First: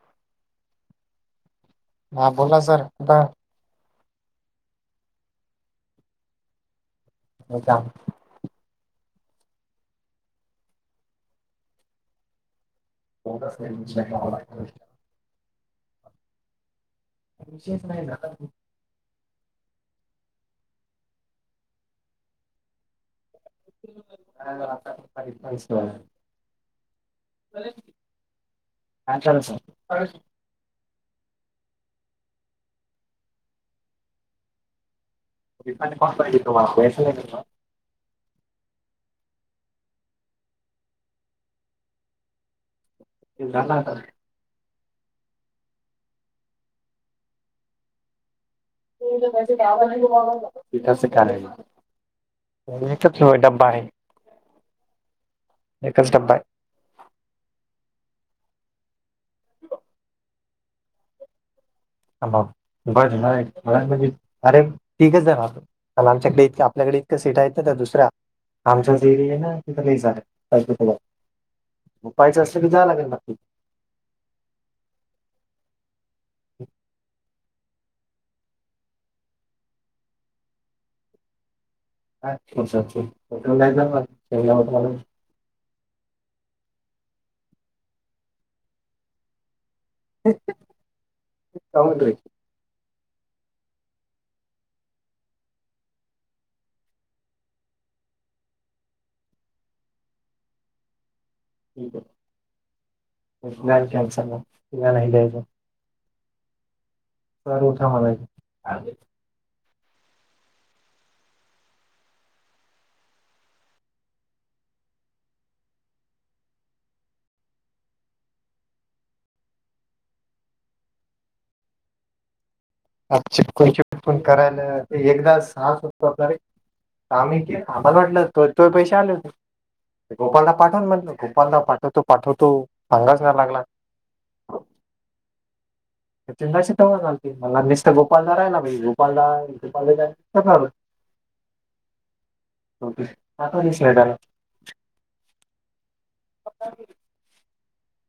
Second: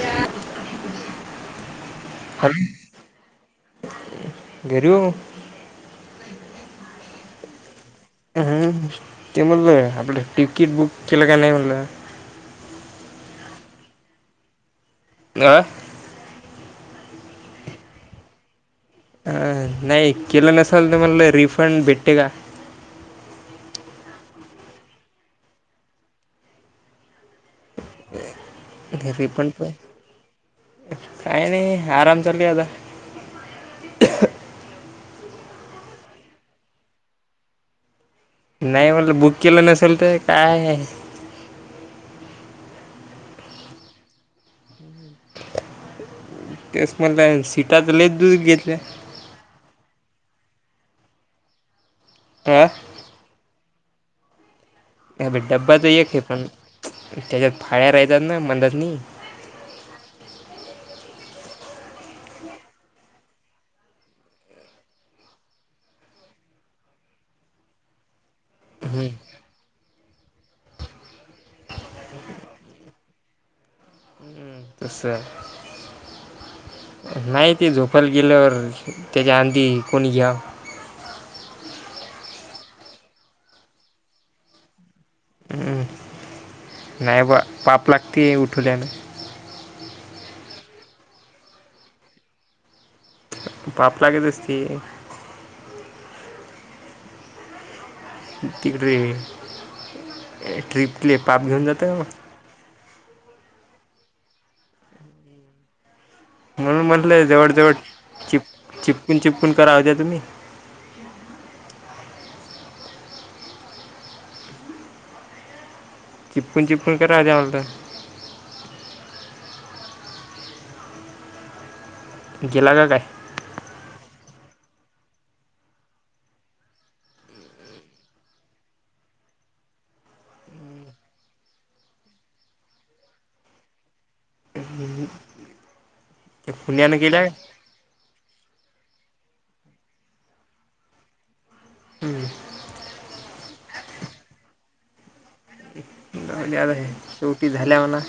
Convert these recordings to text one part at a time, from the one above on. या हा बोला सर कुठ घेरव हो का. ह ते म्हटलं आपलं तिकीट बुक केलं काय नाही म्हणलं. हो. आ. विशेच नाही ना आता. अ नाही केलं नसाल तरमला रिफंड भेटते का. [unintelligible] घरी पण काही नाही आरामचाल काता. त्हा. नाही म्हटलं बुक केलं नसेल तर काय. ते झालं तर. हम् ह तेस म्हट सिटाात लले दूध घेतल्या. अ [unintelligible] चतलोय ड्बा आहे.. अ ड्बा तर एक एकच हे डब्बा आहे पण त्याच्यात फाळ्या राहतात ना मंदातनी बर म्हणज अरे ठीकच आहे म. मला आमच्याकडे इकं आपल्याकडे इतं सीट आहेतं ना दुसऱ्या. आमच्याच हं एरिया आहे ना तिथं नाही झालंब पाहिज असलं क जा लागेल मकी. तसं. ह. नाही ते झोपाला गेलंवर त्याच्या आंधी कोणी घ्या. हस होटल नाहीट. हं नाही बा पाप लागते उठूल्याने कामटर. पाप लागेतसती. तिकडे ट्रिपले पाप घेऊन जातं मग. न कलस ना न हिले. म्हणून म्हटलं सर जवळजवळ उठा चिप म्हणायचं चिपकून चिपकून करा होत्या तुम्ही चिपकून चिपकन का राजा आलत. जेला का काय. चिपकून चिपकून करायला एकदा सास होतो आपलाे आम्ही के आमला घटलं तो पैसे आले होते. गोपाळला पाठवून म्हण गोपाळला पाठवतो पाठवतो सांगाच नाही लागला. त्या सचिंडाची पुण्यानं तवाच गेल्या झालती का मला मिस्टर गोपाळदार राहिला बा गोपाळदार गोपाल [unintelligible] हम्म. ओके पाठवली [unintelligible] मी आता हें शेवटी झाल्या वर ना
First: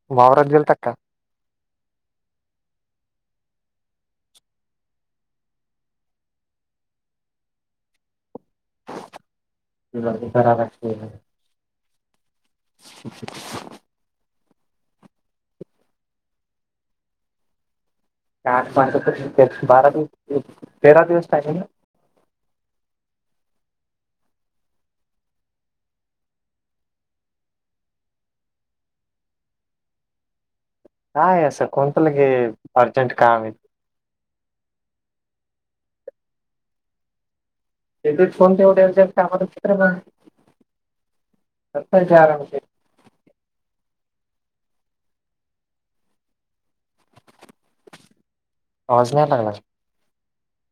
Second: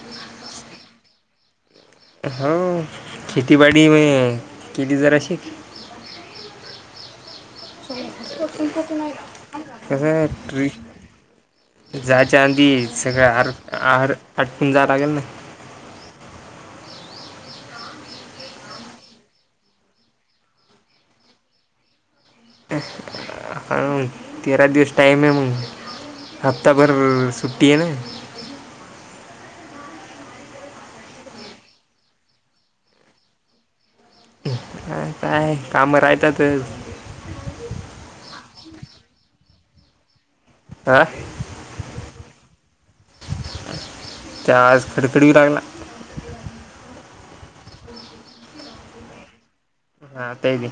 [unintelligible] वावरात गेलता की काय? हाव खेतीबाडी मय केली जराशी कसंय ट्रिप जायच्या आधी सगळं आर आर आटपून जायला लागल ना. ते आठ पात चं बारा दिवस तेरा दिवस पाहजे ना [unintelligible] आ हा म तेरा दिवस टाइम आहे मग हप्ताभर सुट्टी आहे ना. काय असं कोणत लगेच अर्जंट काम आहे. [unintelligible] काय काम रायतातचं. एकच फोन ठेव त्यांचा अन कामाला छत्र नाय. हा. परपंच आला होतंय. त्या आज खडखडी लागला. पाऊस नाय लागला. हा ते भी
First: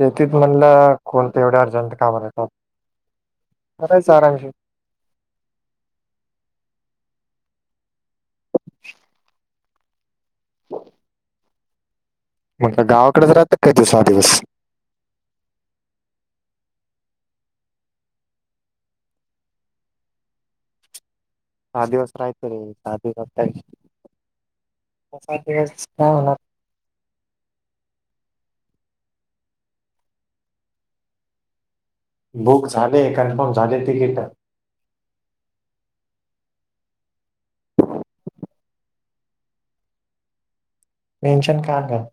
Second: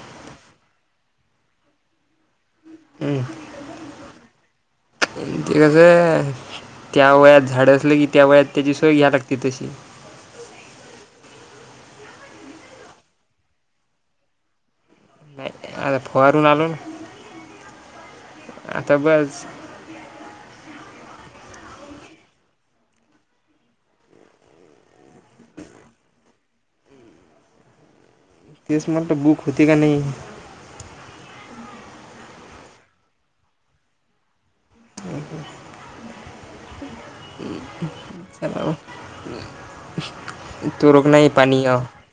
हो तेच म्हणला कोणते एवढे अर्जंट काम आल पाहू. हम् आता [unintelligible] ते कसं त्या वयात झाडं असलं की त्या वयात त्याची सोय घ्यायला लागते तशी. मग काय गावाकड जर आता काय तू सहा दिवस. नाही आता फावरून आलो मी आता बस सहा दिवस राहायचे रे सहा दिवसात काय पाच दिवस काय होणार तेच म्हटलं बुक होती का नाई. बुक झालय कन्फर्म झालय तिकीट टाक. [unintelligible] तु रुग्णई पाणी टेन्शन य काय नाही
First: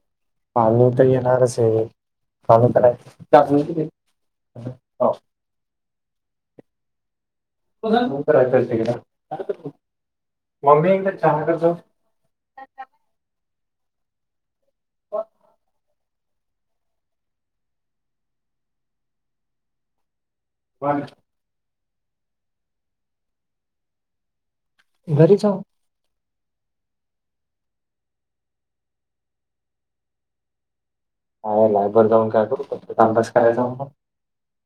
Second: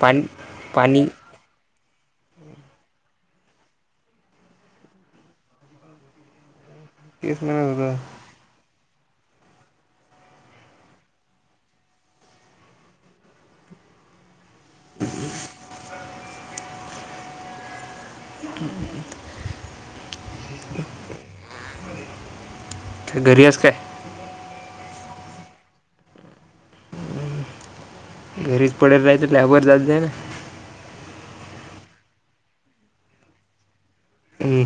पाणी पाणी तर येणारच ये. अजून त काय [unintelligible] तेच न आता [unintelligible] मम्मी एकदा चहा कर गं [unintelligible] [unintelligible] [unintelligible] घरी असताय. घरीच अहो घरीच पडेल राहाच लॅब वर जात जाय न. हा लॅब वर जाऊन काय करू फक्त टाईमपास करायला जाऊ म हम्म.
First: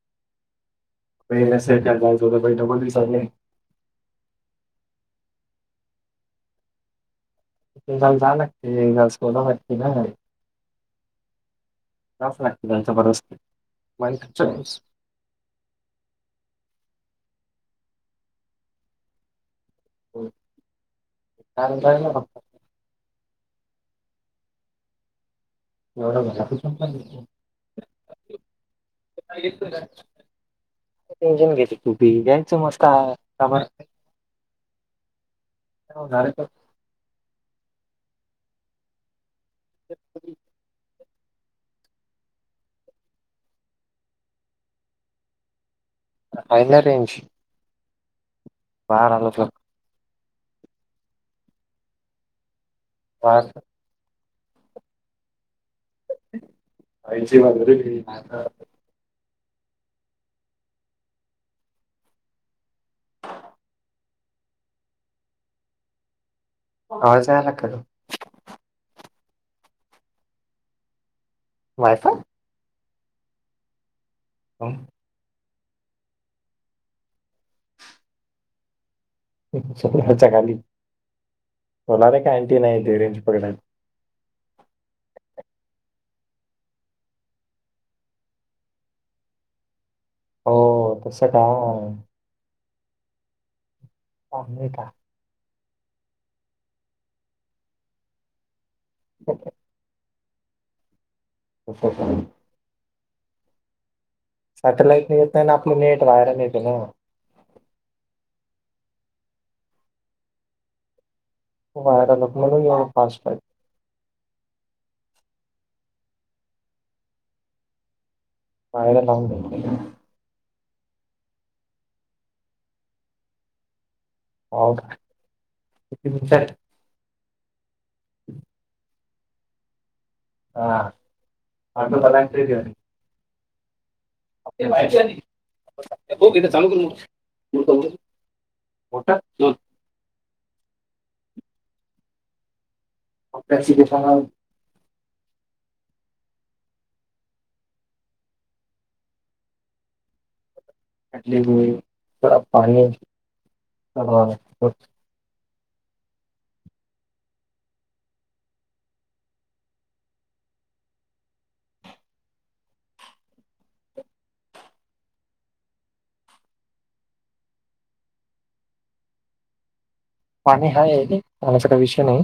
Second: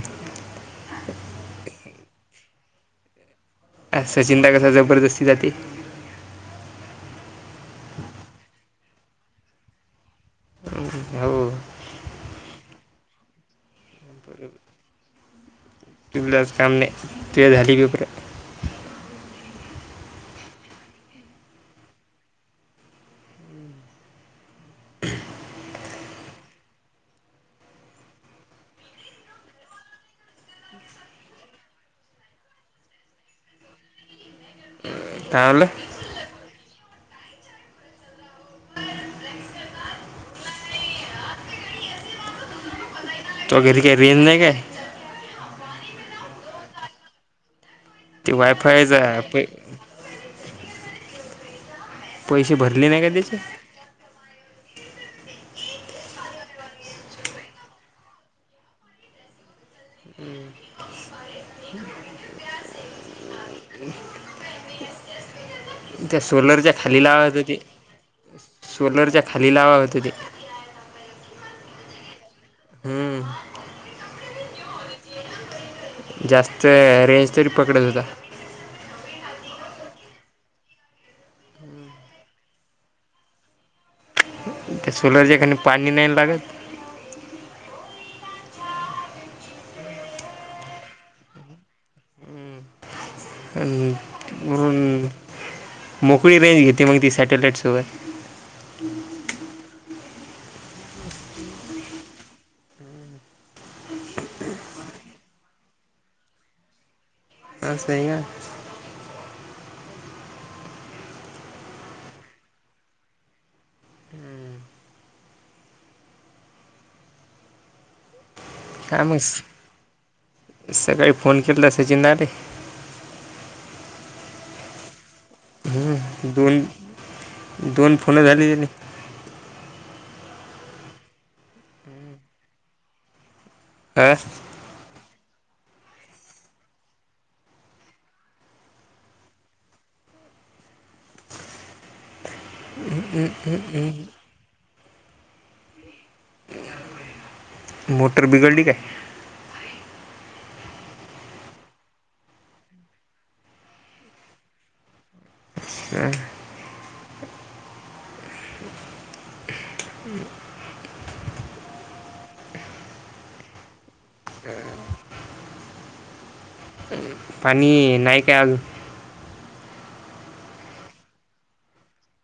पहिला सेंटर जाऊन झोपाय तो पण दिसत नाही. सचिन पाय कसा जबरदस्ती जाते. तल जा लाग एक झाल सोडा लाकी ना हो जावच लागते त्यांचा. [unintelligible] तुलाच काम नाही तु झाली बिपर होय आणि काय नाय बघ. एवढं घरात बसून काय करतो [unintelligible] टेंशन घेते तू बी जायच मस्त कामा काय म्हणल? हो झाल [inaudible] तुह्या घरी का रेंज नाही का? हाईना रेंज. ती वायफाय ज बाहेर आहे आलो तर प पैसे भरले नाही काय त्याचे? बाहेर आई जेवायला गेली भात ह् त्या सोलरच्या खाली लावत यायला होते का सोलरच्या खाली लावावत होते वायफाय हम्म ह जास्त रेंज तरी पकडत होता च खालाच्या खाली होणार ये का अंटी नाही ते रेंज पकडायला ते सोलार ज कनई पाणी नाही न लागत. हो तसं का? हम्म. हो नाही का. मोकळी रेंज घेते मग ती सॅटेलाईट्स वर. बर. [unintelligible] सॅटेलाईटन नाही येत नाही आपलं नेट बाहेरून येत ना. असय ना. [unintelligible] काय व्हायरल मग लावून घेतले सकाळी फोन केला असचिन ना रे. हो का. किती मिनिटात दोन दोन फोनं झाली त्यानी [unintelligible] आं? [unintelligible] होता. [inaudible] [unintelligible] मोटर बिघडली काय? [unintelligible] [inaudible] पाणी नाही काय पाणी हाय पाण्याचा काही विषय नाही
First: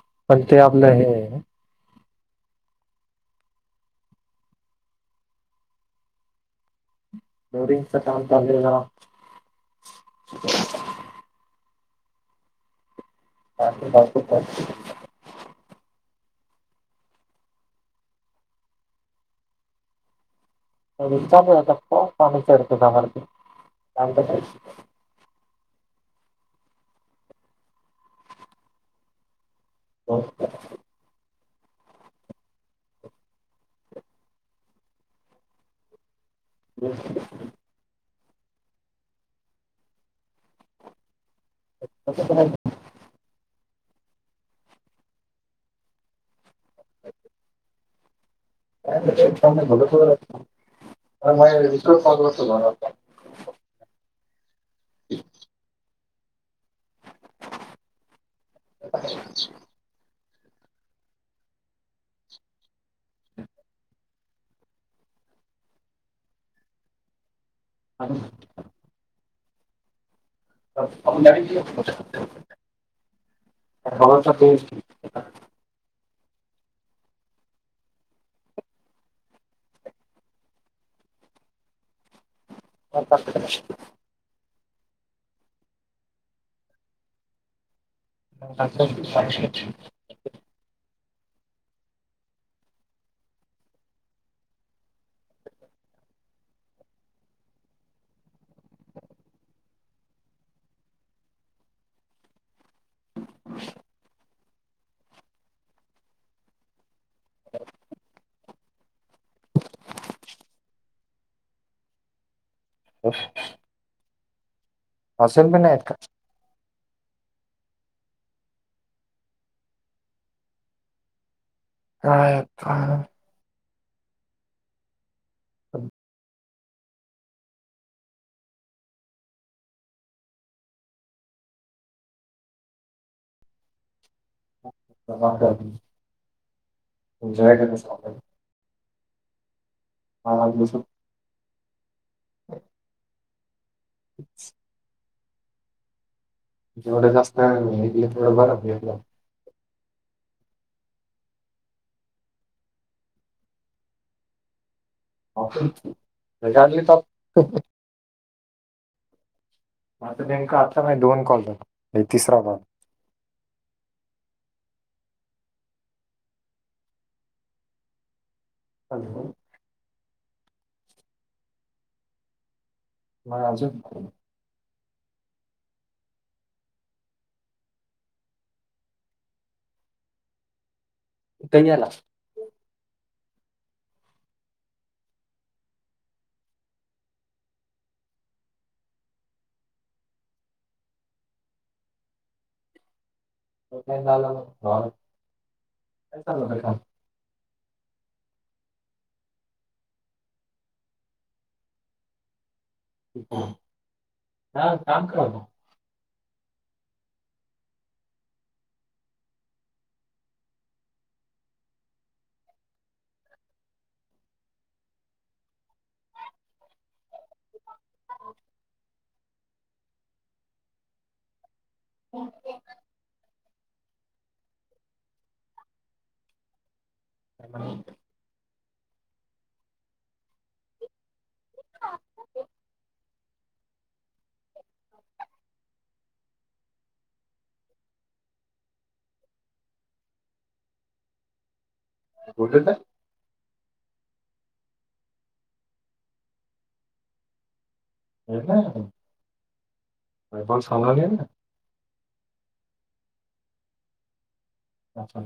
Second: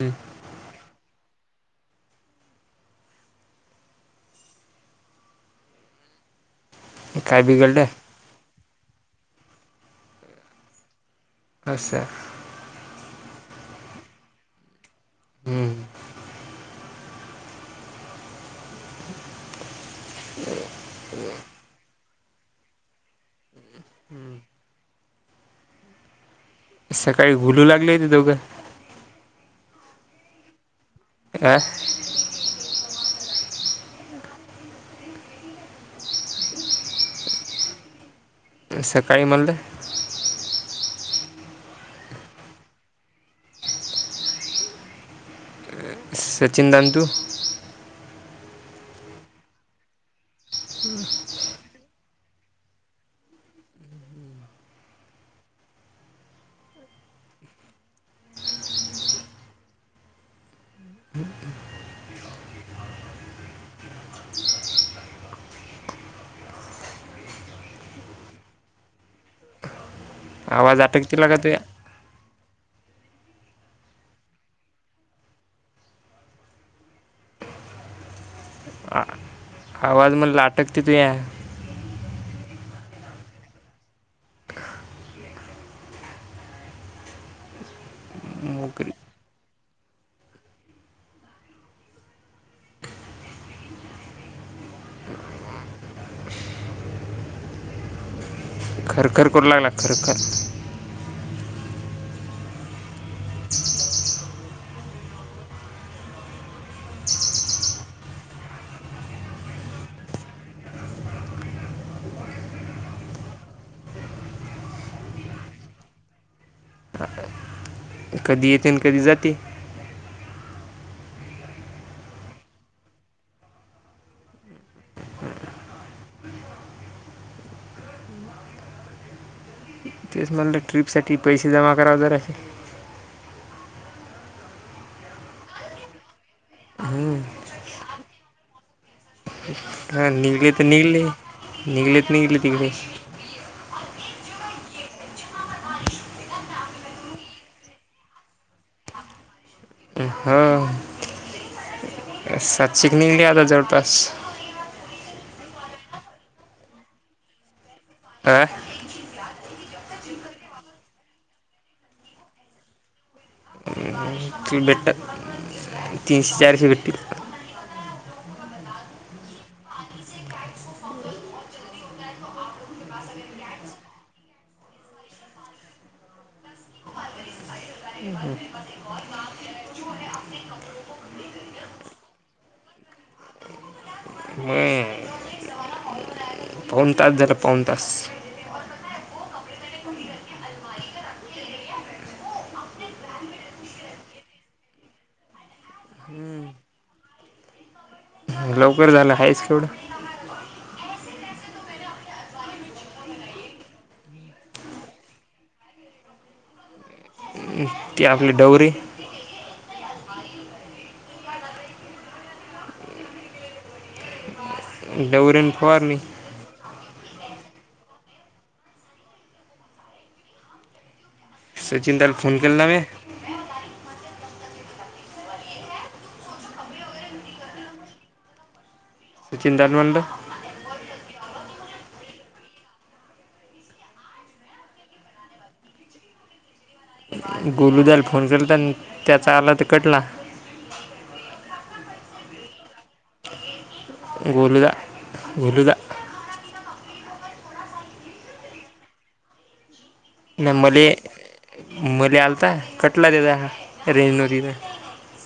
हम्म. पण ते आपलं हे काय बिघडलं [unintelligible] अस. [unintelligible] हम्म. [unintelligible] सकाळी घुलू लागले ते दोघं. हो. आं [inaudible] [unintelligible] सकाळी मनल. [unintelligible] सचिन दांतू. [unintelligible] [unintelligible] [unintelligible] [inaudible] [unintelligible] आवाज अटकते लागा तुया [unintelligible] आ आवाज मणल आटकतय तू या. [unintelligible] मोकरी [unintelligible] खरखर करू लागला खरखर. [inaudible] [inaudible] [inaudible] अस [unintelligible] आहेत का? [unintelligible] कधी येते न कधी जाते? [unintelligible] [unintelligible] तेच मनलं, ट्रीपसाठी पैसे जमा करावं जरासे. [unintelligible] एन्जॉय करायचो आपण. [unintelligible] हा, निघले तर निघले, निघले तर निघले तिकडेच. [unintelligible] जेवढं जास्त आहे [unintelligible] तेवढं बरं भेटला. [unintelligible] ह. सातशिक निघली आता जवळपास. [unintelligible] [unintelligible] माझं नेमका आत्ता दोन कॉल [unintelligible] तिसरा कॉल. [unintelligible] तीन भेटतात. [inaudible] तीश, चारशे भेटतील. हॅलो. मग अजून? [unintelligible] कुठं गेला? [unintelligible] पाऊन तास झालं, पाऊण तास. [unintelligible] [unintelligible] लवकर झालं. हायच केवढं. [unintelligible] ती आपली डवरी. डवरी न फवारणी. [inaudible] सचिनदा ला फोन केला न्हवे? [unintelligible] चिंताार म्हड गोलूदल फोन केला तर आणि त्याचा आला तर कटला होठो गोोलोल दा गोल दा [unintelligible] वैभव नाही मले सांगून ये ना. मले आलता कटला दता रेंज नवती तर. अच्छा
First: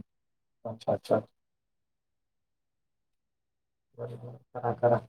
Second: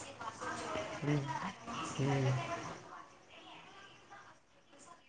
अच्छा अच्छा्छा. हम. बरोबररा करा करा